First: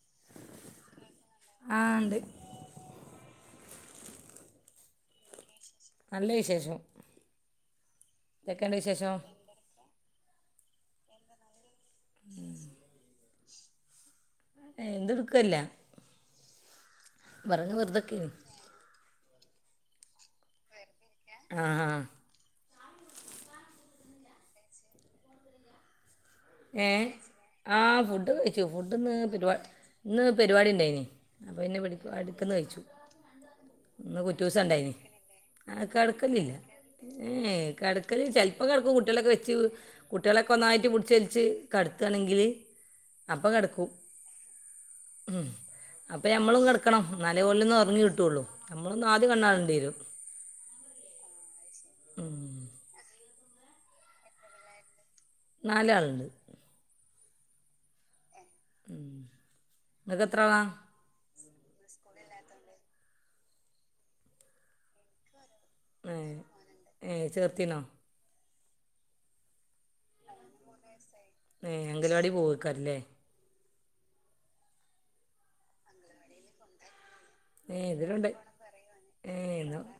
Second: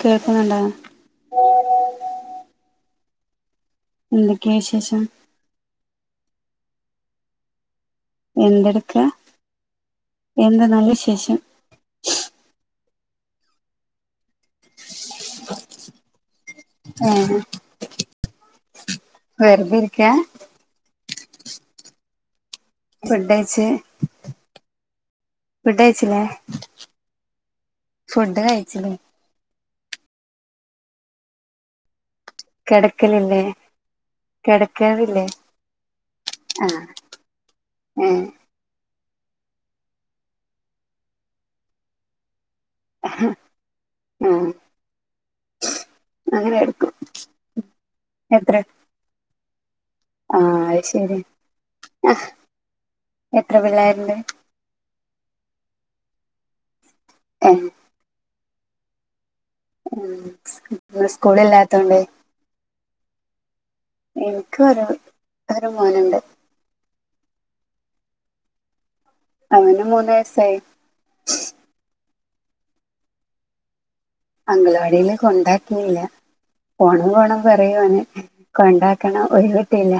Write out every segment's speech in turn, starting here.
കേൾക്കുന്നുണ്ടാ ആ ഇണ്ട് എന്തൊക്കെവിശേഷം നല്ല വിശേഷം ഇതൊക്കെയുണ്ട് എന്തെടുക്കാ വിശേഷം എന്ത നല്ല വിശേഷം ഉം ഏ എന്തും എടുക്കല്ല ഏഹ് വെറുതൊക്കെ വേർതെരിക്ക ആഹ് ആഹ് ഫുഡ്യ്ച്ച് ഫുഡ് കയിച്ചില്ലേ ഏഹ് ആഹ് ഫുഡ് ഒക്കെ കഴിച്ചു കഴിച്ചില്ലേ ഫുഡ്ന്ന് പരി ഇന്ന് പരിപാടി ഉണ്ടായിനെ അപ്പൊ പിന്നേ അടുക്കന്ന് കഴിച്ചു കിടക്കലില്ലേ ഇന്ന് കുറ്റുസ ഇണ്ടായിന് കിടക്കാറില്ലേ ആ കിടക്കലില്ല ആ ഏഹ് ഏ കിടക്കല് ചെ ഇപ്പൊ കടക്കും കുട്ടികളൊക്കെ വെച്ച് കുട്ടികളൊക്കെ ഒന്നായിട്ട് പിടിച്ചലിച്ച് കടത്താണെങ്കില് അപ്പൊ കടക്കും ആ ഉം അപ്പൊ അങ്ങനെ ഞമ്മളും എടുക്കും കിടക്കണം ന്നാലേ ഓലോന്ന് ഒറങ്ങി കിട്ടുള്ളൂ നമ്മളൊന്ന് ആദ്യ കണാറേണ്ട വരും ആഹ് അത് ശരി ആ, ഉം എത്ര പിള്ളാരുണ്ട് നാലാളുണ്ട് ഏഹ് ഉം ഉം ഇന്ന് സ്കൂളില്ലാത്തോണ്ടേ എനക്ക് ഒരു ഒരു മോൻ ഏ ഏയ് ചേർത്തിനോ അവന് മൂന്ന് വയസായി ഏ അങ്കൽവാടി പോവക്കാറല്ലേ അംഗലവാടിൽ കൊണ്ടാക്കിയില്ല പോണം പോണം പറയു ഏ ഓന് ഇതിലുണ്ട് കൊണ്ടാക്കണം ഒഴിവ് കിട്ടില്ല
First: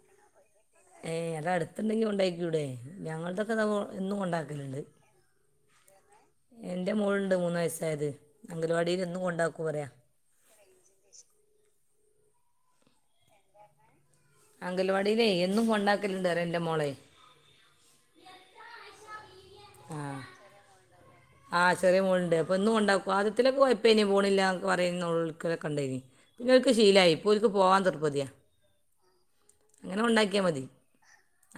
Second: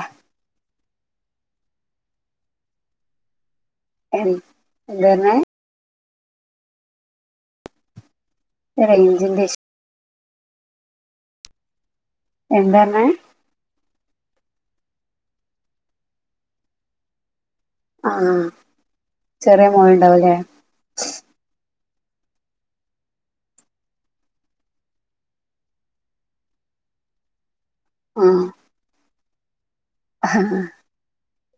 ഏയ് അത് അടുത്തണ്ടെങ്കി കൊണ്ടക്കൂടെ ഞങ്ങളതൊക്കെ ഇത എന്നും കൊണ്ടാക്കലണ്ട് എന്താർഞെ എന്റെ മോളുണ്ട് മൂന്ന് വയസ്സായത് അംഗൽവാടിയിൽ എന്നും റേഞ്ചിന്റെ കൊണ്ടാക്കൂ പറയാ എന്താ പറഞെ അംഗൽവാടില്ലേ എന്നും കൊണ്ടാക്കലുണ്ട് പറയാ എന്റെ മോളെ ആ ചെറിയ മോളുണ്ടാവുംല്ലേ ആഹ് ചെറിയ മോളുണ്ട് അപ്പൊന്നും കൊണ്ടാക്കും ആ അദ്യത്തിലൊക്കെ കെഴപ്പില്ല പോണില്ല പറയുന്ന നോലോലക്കളൊക്കെ ഉടായേനീ പിന്നെ ഒക്ക് ശീലായി ഇപ്പൊ ഒക്ക് പോവാൻ തിർപ്പതിയ ആ അങ്ങനെ കൊണ്ടാക്കിയാ മതി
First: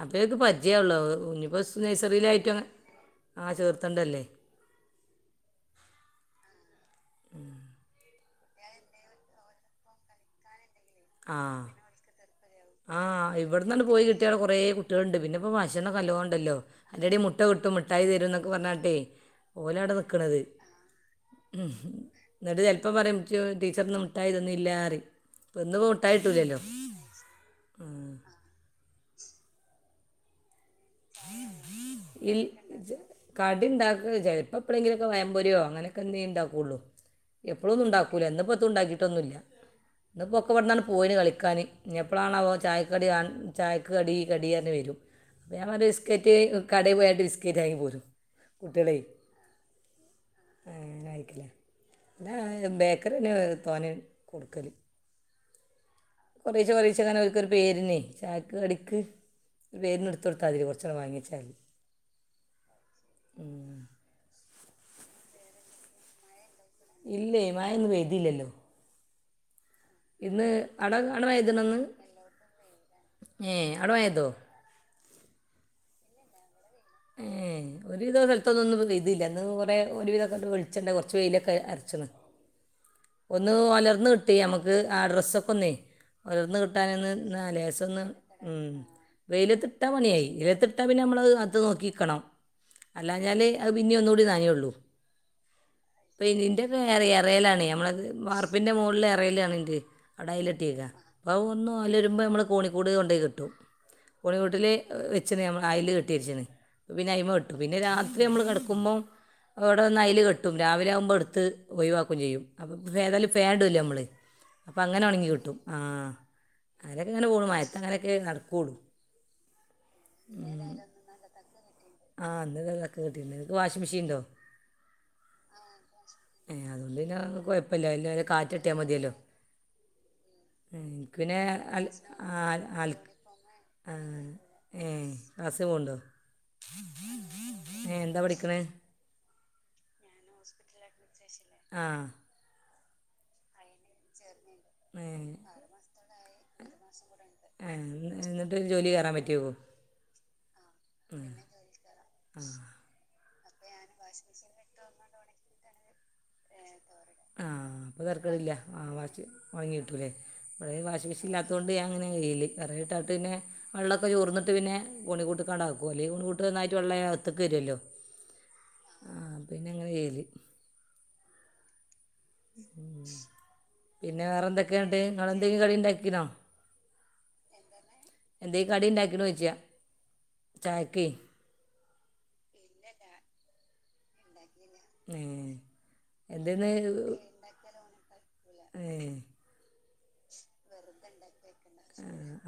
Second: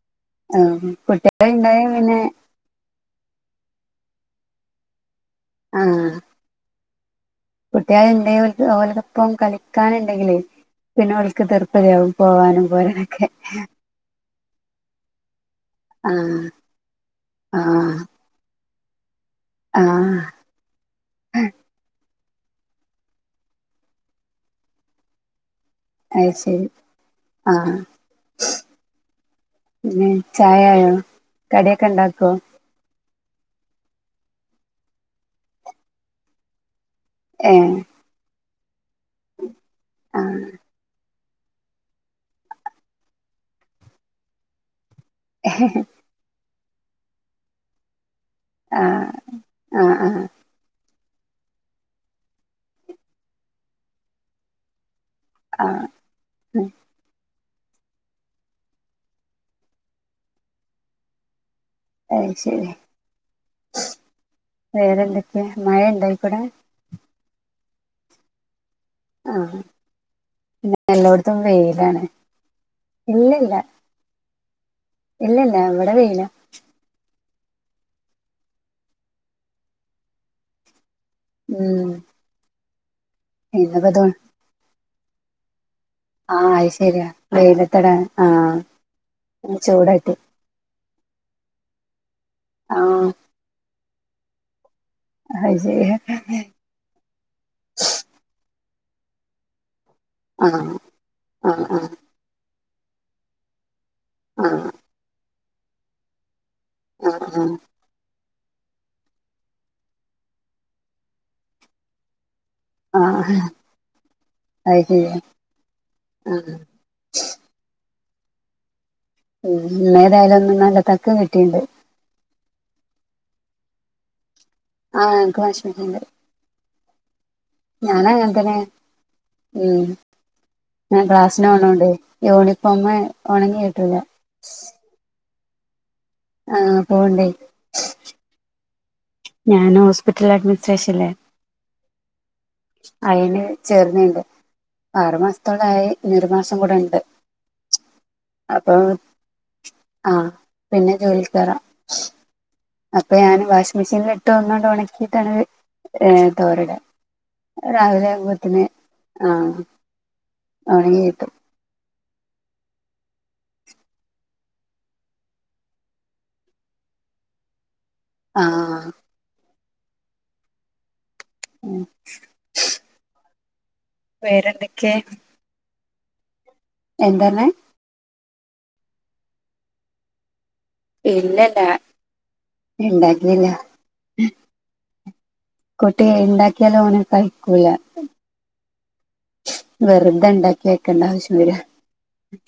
അപ്പ എക്ക് പരിജയള്ളോ ഇനിപ്പോ കുട്ടികളുണ്ടായ പിന്നെ നഴ്സറിയിലായിട്ടും ആ ചേർത്തണ്ടല്ലേ ആഹ് ഉം കുട്ടികളണ്ട് ഓലോടൊപ്പം കളിക്കാനുണ്ടെങ്കിലേ പിന്നെ ഓൾക്ക് തീർപ്പതയാവും പോവാനും പോരാനൊക്കെ ആഹ് ഇവിടന്നാണ്ട് പോയി കിട്ടിയ കുറെ കുട്ടികളൾണ്ട് പിന്നെ ഇപ്പൊ ഭശനൊക്കേ ആ നല്ലേ ഉണ്ടല്ലോ അയിന്റെടി മുട്ട ആ കിട്ടും മിട്ടായി തരും എന്നൊക്കെ പറഞ്ഞാട്ടെ ആ ഓലവടെ നിക്കണത്. ഉം ഇന്നിട്ട് ചെലപ്പോ പറിംഇന്ക് ടീച്ചർന്ന് മിട്ടായിതന്നീലാറിം ഇപ്പ ഇന്ന് ട്ടായിട്ടൂലല്ലോ. ആഹ് പിന്നെ ചായായോ? ഇൽ കടി ഇണ്ടാക്ക ചെലപ്പൊ എപ്പോളേ ങ്കിലൊക്കെ വയംമ്പെരിയോ അങ്ങനൊക്കെന്തേ ഇണ്ടാക്കൊള്ളു. ഏ എപ്പളൊന്നും ഇണ്ടാക്കൂല ഇന്നപ്പോ എത്തും ഇണ്ടാക്കിയിട്ടൊന്നുല്ല ആ ഇന്നപ്പോ ഒക്കെവിട്ന്ന പോയിന് കളിക്കാന്. ഇനി എപ്പളാണാവോ ചായക്കടി ചായക്ക് കടി കടിഅറഞവരും. ഞാൻ ബിസ്കറ്റ് കടെ പോയാണ്ട് ബിസ്കേറ്റാങ്ങി പോരും ആ കുട്ടികളയ്. ആ ആ ആ ഞ അയക്കില്ലേ പിന്നെ ബേക്കറി പിന്നെ തോനെ കൊടുക്കല്. ആഹ്. കൊറേ ചോദിച്ചതാണ് ഓൽക്കൊരു പേരിനെ ചായക്ക് കടിക്ക്. പേരിന് എടുതൊടുത്താതി കൊറച്ചാള് വാങ്ങിയെച്ചാല്. അയ് ശരി വേറെന്തൊക്കെ മഴ ഇണ്ടായിക്കൂടെ. ഇല്ലെയ്‌ മയ ഇന്ന് പെയ്തിയില്ലല്ലോ. ആഹ്. ഇന്ന് ആട ആട മഴേയ്തിനോ ഇന്ന് ഏഹ് ആട മഴേയ്തോ? ഇല്ലല്ല ഇവടെ വെയില. ഏഹ് ഒരുവിധം സ്ഥലത്തൊന്നും ഇന്ന് ഇപ്പൊ പെയ്തില്ല ഇന്ന് കൊറെ ഒരുവിധം കണ്ട്പഴ് ച്ചണ്ട കൊറച്ച് വെയിലൊക്കെ ഉം അര്ച്ന്ന് ഒന്ന് ഇന്നിപ്പോ തോ ഒലർന്ന് കി. ട്ടിയ അമ്മക്ക് ആഹ് ഡ്രസൊക്കെന്നയ്. ആ ഒലർന്ന് അത് ശരിയാ കിട്ടാനന്ന് ന്ന വെയിലത്തടാ ലേസൊന്ന് ആ ഉം ആഹ് വെയിലത്തിട്ടാ പണി ചൂടായിട്ട് ആയി വെയിലത്തി ട്ട പിന്നെ അമ്മളത് അത് നോക്കിക്കണം ആ അല്ലാഞ്ഞാല് അത് പിന്നെ ഒന്നൂടി നനയുള്ളൂ. അയ് ശെരി. വെറെ എറയലാണയ് അമ്മളത് വാർപ്പിന്റെ മോളില് എറയലറിന്റ്. ആട ആ അയലെട്ടീക്ക അപ്പോം ആ ഒന്നു ആ ഒലരുമ്പോ അമ്മള് കോണിക്കൂട് കൊണ്ടേയ് കെട്ടും ആ ആ കോണിക്കൂട്ടില്. വെച്ചണ് അമ്മള് അയല് കെട്ടി വെച്ചണ് പിന്നെ അയിമ ഇട്ടു പിന്നെ രാത് ത്രി അമ്മള് കെടക്കുമ്പോ അവിടെ ന്ന് അയില് കെട്ടും രാവിലെ ആകുമ്പോ ഇടുത്ത് ഒയിവാക്കും ചെയ്യും. അപ്പം ആ ആ ഏതായാലും ഫെൻ ഇടൂലെ അമ്മള് അപ്പൊ അത് ശരിയാ അങ്ങനൊണെങ്ങി കിട്ടും ആഹ്. ആ അയലൊക്കെ ഇങ്ങനെ പോണു മയത്തങ്ങനൊക്കെ നടക്കൂള്ളൂ. ഉം ഇന്നേതായാലും ഒന്ന് നല്ല തക്കം കിട്ടിണ്ട്. ആഹ് ഇന്ന് ദാ തക്കം കിട്ടിണ്ട് നിങ്ങക്ക് വാഷി മെഷീണ്ടോ? ആഹ് ഞങ്ങക്ക് വാഷ് മെഷീണ്ട്. ഏഹ് അതോണ്ട് പിന്ന കൊയപ്പല്ല അയിന്റൊരു അങ്ങനെ തന്നെ കാറ്റിട്ടിയാ മതിയല്ലോ. ഉം ഏഹ് ഞാൻ ഇൻക്ക് പിന്നെ ക്ലാസ്സിന് അൽ പോണോണ്ട് ആഹ് യൂണിഫോം അൽ ഉണങ്ങി കിട്ടൂല ആഹ് ഏഹ്. ആസമുണ്ടോ? ആഹ് പോവിണ്ടേയ്. ഏഹ് എന്താ പഠിക്കണെ? ഞാന് ഹോസ്പിറ്റൽ അഡ്മിനിസ്ട്രേഷൻല്ലേ. ആഹ്. അയിന് ചേർന്നിണ്ട്. ഏ ആറുമാസത്തോളായി ഇനി ഒരു മാസം കൂടെ ഇണ്ട്. ഏ എന്നിട്ട് ഒരു അപ്പൊ ജോലി കയറാൻ പറ്റുമോ ആഹ് പിന്നെ ജോലി കേറ. ഉം. അപ്പൊ ഞാൻ വാഷി മെഷീനീലിട്ട് ഒന്നട് ഒണക്കിട്ടാണ് ഏഹ്. തോരട ആ രാവിലെ ആവുമ്പത്തിന് ആഹ്. ട്ടുലെ പഴയ വാഷിങ് മെഷീല്ലാതോണ്ട് ഞാൻ ഇങ്ങനെ ഈല് എറ ഇട്ടാട്ട്ന്നെ. വെള്ളൊക്കെ ചോർന്നിട്ട് പിന്നെ ഓണികൂട്ക്കണ്ടാക്കും അല്ലയ് ഓണികൂട് ഒന്നായിട്ട് വള്ളയ് അകത്തിക്ക് വരൊല്ലോ. ആഹ്. പിന്നെ അങ്ങനെ ചെയ്യാല്. ഉം പിന്നെ വേറെ എന്തൊക്കെ വേറെന്തൊക്കെ ഇണ്ട് നിങ്ങൾ എന്തെങ്കിലും കടി ഇണ്ടാക്കിണോ? എന്താ പറഞ്ഞെ? എന്തേം കടി ഇണ്ടാക്കിണോയിച്ച ഇല്ലല്ല ഇണ്ടാക്കില്ല. നേഹ്. കുട്ടിയെ ഉണ്ടാക്കിയാല് ഓന് കയിക്കൂല. ഏ വെറുതെ ഇണ്ടാക്കി വേക്കണ്ട ആവശ്യം വരാ.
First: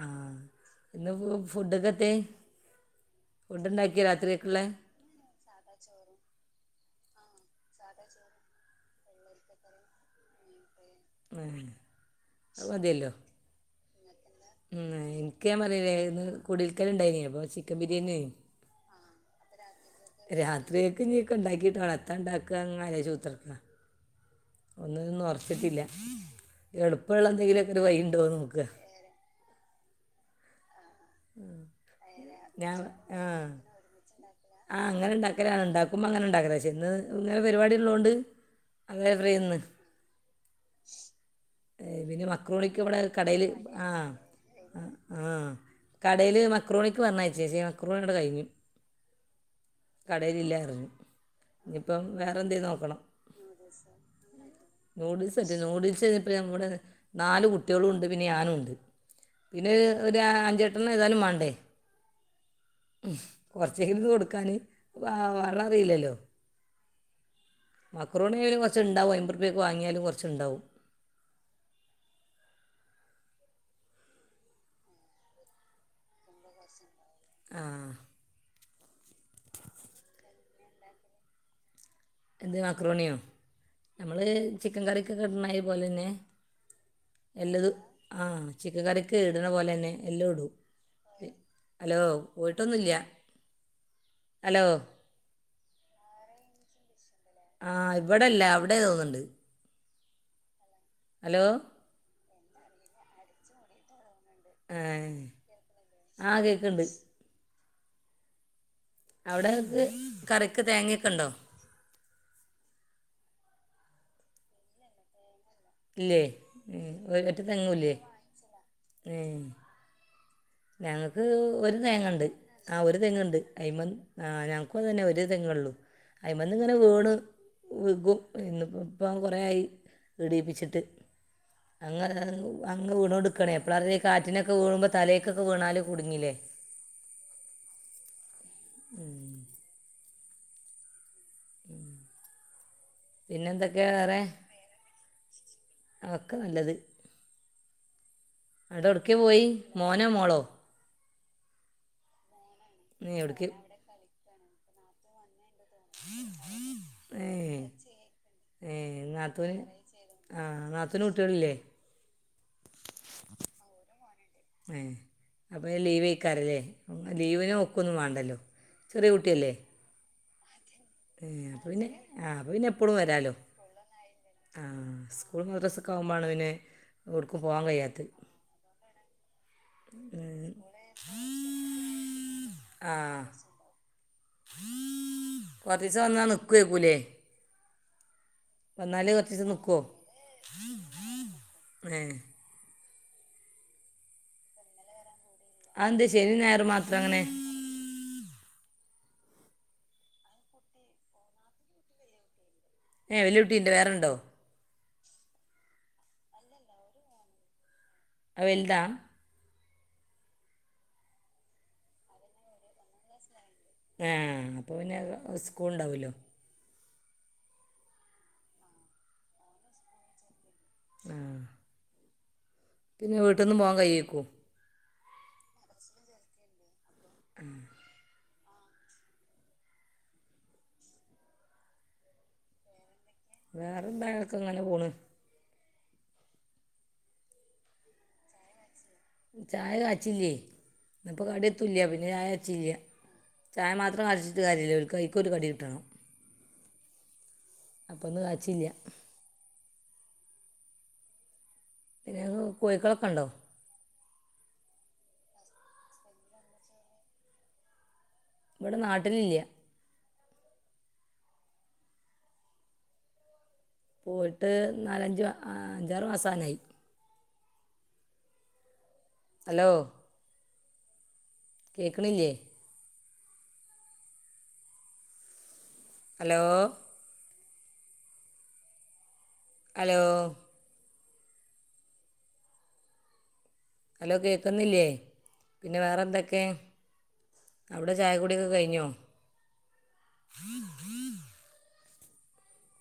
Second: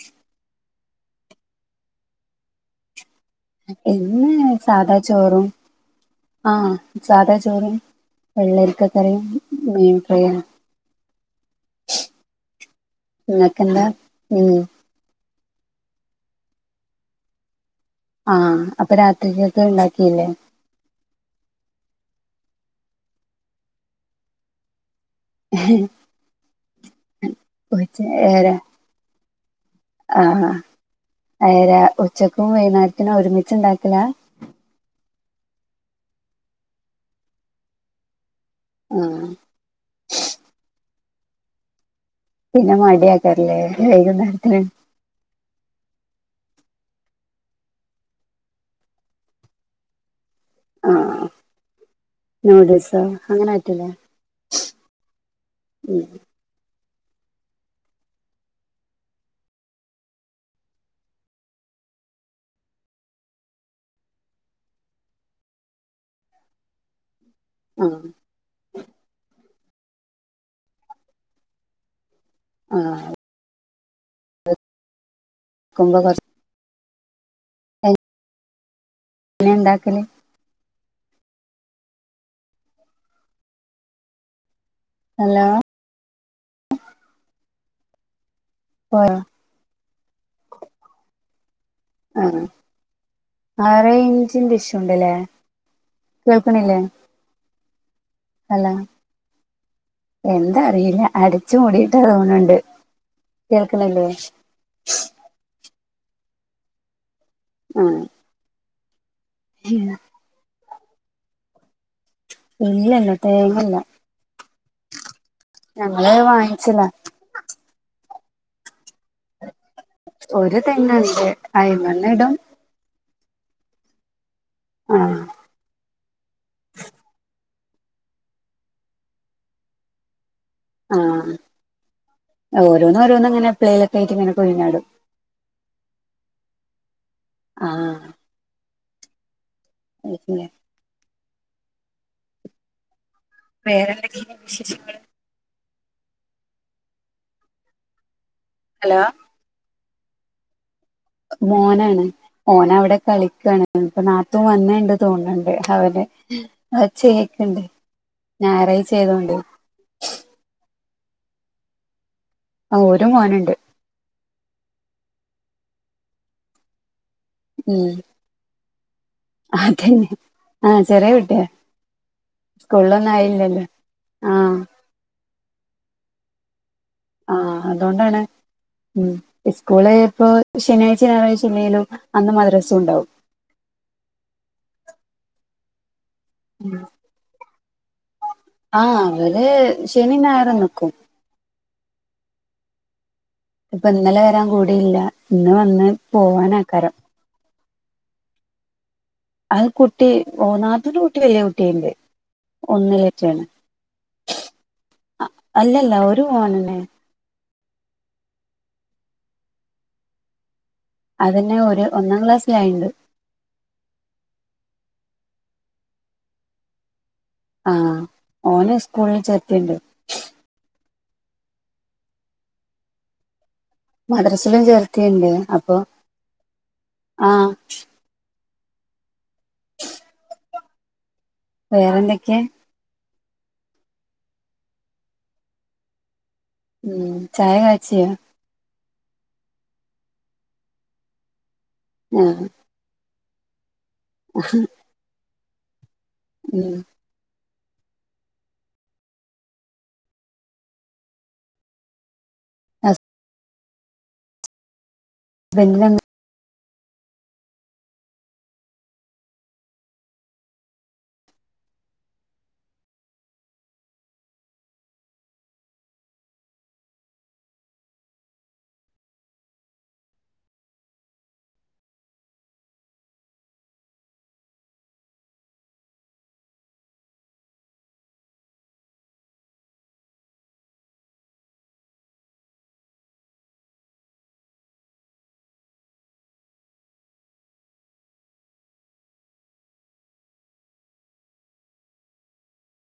ആ ഇന്ന് ഫുഡൊക്കത്തെ? ഇന്ന് സാധാ ചോറും ആഹ് സാധാ ചോറും വെള്ളരിക്കകറിയും മീൻഫ്രൈയും അഹ് മതിയല്ലോ ഇങ്ങക്ക് എന്താ [unintelligible] ഉംന്ന ഇൻക്ക് ഞാൻ പറഞ്ഞില്ലെ ന്ന് കുടിൽക്കാല് ഇണ്ടായിന് അപ്പോ ചി ക്കൻ ബിരിയെണി ആഹ് അപ്പൊ രാത്രിക്കക്കെ ഇണ്ടാക്കില്ലേ രാത്രിയേക്ക് ഞ്കെ ണ്ടാക്കിയിട്ട് വേണം എത്ത ണ്ടാക്കാങ്ങെ രാചുത്രക്കാ ഒന്ന്ന്നും ഒറച്ചിട്ടില്ല എളുപ്പള്ള എന്തെലൊക്കെ ഒരു ഉച്ച വഴിണ്ടോ ഏര നോക്ക ആഹ് ആഹ അയരാ ഉച്ചക്കും ഞാൻ വൈന്നേരത്തിനും ആഹ് ഒരുമിച്ച് ഇണ്ടാകലാ ആഹ് അങ്ങനെ ഇണ്ടാക്കലാണ് ഇണ്ടാക്കുമ്പോ അങ്ങനെ ഇണ്ടാക്കല ശേ ന്ന് ഇങ്ങ പരിപാടിള്ളോണ്ട് ആഹ് അല്ലവിന്ന് പിന്നെ മക്രോണിക്ക് ഇവിടെ കടെല് മടിയാക്കാറില്ലേ ആഹ് വൈകുന്നേരത്തിന് ആഹ് ആഹ് കടയില് മക്രോണിക്ക് പറഞ്ഞയച്ചേ ചേച്ചേ മക്രോണിടെ കഴിഞ് കടയിലല്ലാറിഞ്ഞു ആഹ് ഇനിയിപ്പം വേറെ എന്തേ നോക്കണം അങ്ങനെറ്റൂലെ നൂഡിൽസ് പറ്റൂല നൂഡിൽസ് ഇപ്പ ഇവിടെ നാല് കുട്ടികളുണ്ട് പിന്നെ ഞാനുണ്ട് പിന്നെ ഒരു അഞ്ചെട്ടണ്ണം ഏതാലും മാണ്ടേ ഉം കുറച്ചെങ്കില് കൊടുക്കാന് വാ വാള അറിയില്ലല്ലോ ആഹ് മക്രോണിയ്ന് കുറച്ണ്ടാവും അൻമ്പർപ്യക് വാങ്ങിയാലും കുറച്ണ്ടാവും ആഹ് ക്കുമ്പോ കൊ ആഹ് ങ്‌നെണ്ടാകാല് എന്ത് മാക്രോണിയോ നമ്മള് ചിക്കൻ കറിക്ക്കെ ഹലോ ഇട്ണാതിരി പോലെന്നെ എല്ലതു അഹ് പോയോ ചിക്കൻകറിക്ക് ഇട്ണപോലെന്നെ എല്ലു ഇടു ആഹ് ആറേ ഹലോ ഇഞ്ചുണ്ടെഷല്ലെ കേൾക്കണില്ലേ ആഹ് ഇവിടെല്ല അവിടെ തോന്ന്ണ്ട് എന്തറിയില്ല അടച്ച്മുടിയിട്ടാ തോന്നുണ്ട് കേൾക്ണ് ല്ലേ ഏഹ് ആഹ് കേക്ക്‌ണ്ട് ഏഹ് അവിടെ ത് കറിക്ക് തേങ്ങയ്ക്കെണ്ടോ ഇല്ല്യന്നെ തേങ്ങല്ല്യ ഞങ്ങള് ഇല്ലേ വാങ്ങിച്ചലാ ഉം ഒരറ്റ തേങ്ങൂലേ ഉം ഒരു തെങ്ങുണ്ട് ഞങ്ങക്ക് ഒരു അയിമണ്ണ തേങ്ങണ്ട് ഇടും ആഹ് ഒരു തെങ്ങ്ണ്ട് അയ്മന്ന് ആഹ് ഞങ്‌ക്കും ആ തന്നെ ഒരു തേങ്ങള്ളു അയിമന്ന്ങ്ങനെ വീണ് വീകും ഇന്ന് പ്പം കുറേ ആയി ഇടീപ്പിച്ചി ട്ട് ആ അങനെങ്‌ അങ് ഓരോന്ന് ഓരോന്ന് ഇങ്ങനെ വീണോണ്ട്ക്കണേ എപ്ലയിലൊക്കെ എപ്പളാറീല ആയിട്ട് ഇങ്ങനെ കാറ്റ്നെക്കെ കുഴിഞ്ഞാടും വിയുമ്പോ തലേക്കൊക്കെ വിണാൽ കുടുങ്ങില്ലേ ആഹ് ഉം [unintelligible] പിന്നെന്തൊക്കെയ വേറെ വേറെന്തൊക്കെയാണ് വിശേഷങ്ങൾ അഹ്ക്കെ നല്ലത് ങ്ങട് ഹലോ ട്ക്കെ പോയി മോനമോളോ? മോനാണ് മോനവിടെ ഏ എവിടേക്ക് കളിക്കണ് ഇപ്പ നാത്തു വന്നീണ്ട് തോന്ന്ണ്ട് അവനെ ഏ അച്ചേക്ണ്ട് ഞായറായ്ചയതോണ്ടെ ആഹ് നാത്തുന് കുട്ടികളില്ലേ ആഹ് ഒരു മോനുണ്ട് ഏ അപ്പം ഞ ലീവ് കഴക്കാറല്ലേ ലീവിന് ബുക്ക് ക്കൊന്നും വേണ്ടല്ലോ ചെറിയ കുട്ടിയല്ലേ അതെന്ന ഏ അപ്പൊ പിന്നെ ആ അപ്പ പിന്നെ എപ്പഴും സ്കൂളിലൊന്നും വരാലോ ആയില്ലല്ലോ ആ ആഹ് കൂടുത ഡസ്സക്കൊവുമ്പനോ വരണേ ആഹ് അതൊണ്ടാണ് ഉം സ്കൂള് ഇപ്പോ ശനാഴ്ച ഞായറാഴ്ച ഇലേലും അന്ന് മദ്രസും ണ്ടാവും വദിസ വന്നാ നിക്കയക്കൂലേ ആഹ് അവര് ശനി ഞായറും നിക്കും ഏഹ് പ്പൊ ഇന്നലെ വരാൻ കൂടിയില്ല ഇന്ന് വന്ന് അതെന്താ ശനി പോവാന ഞായർ ആക്കാരം മാത്രം അങ്ങനെ അത് കുട്ടി ഓ നാത്തുന്റെ കുട്ടി വലിയ കുട്ടിയയിണ്ട് ഏ വലിയ ഒന്നിലറ്റാണ് കുട്ടീൻ്റെ വേറെ ഉണ്ടോ അല്ലല്ല ഒരു മോനെന്നെൻ അവൽദാ അതന്നെ ഒരു ഒന്നാം ക്ലാസ്സിലായിണ്ട് ആ അപ്പൾ പിന്നെ സ്കൂൾ ഉണ്ടാവല്ലോ ആഹ് ഓനെ സ്കൂളിൽ ചേർത്തിണ്ട് ആഹ് പിന്നെ വീട്ടിൽന്ന് പോവാൻ കഴിയേക്കും ഇലും ചേർത്തിണ്ട് അപ്പൊ ആഹ് വേറെന്തൊക്കെ? വേറെന്താങ്കക്ക ങ്ങനെ പോണ് ഉം ചായ കച്യോ ചായ കാച്ചില്ലേ ഇപ്പ കട എത്തുല പിന്നെ ചായ ആഹ് കാച്ചില്ല ചായ മാത്രം കളിച്ചിട്ട് കാര്യമല്ലേൽ ഓല്ക്ക് ഐക്കൊരു കടി കിട്ടണം ഉം അപ്പൾ ഇന്ന് കാച്ചില്ല പിന്നെ കോയ്ക്കളൊക്കെ ണ്ടോ? തല്ലന്ന ഇവിടെ നാട്ടിലില്ല പോയിട്ട് നാലഞ്ച് അഞ്ചാറ് മാസനായി ഹലോ കേക്കണില്ലേ ഹലോ ഹലോ ഹലോ കേൾക്കുന്നില്ലേ പിന്നെ വേറെ എന്തൊക്കെ അവിടെ ചായ കൂടി ഒക്കെ കഴിഞ്ഞോ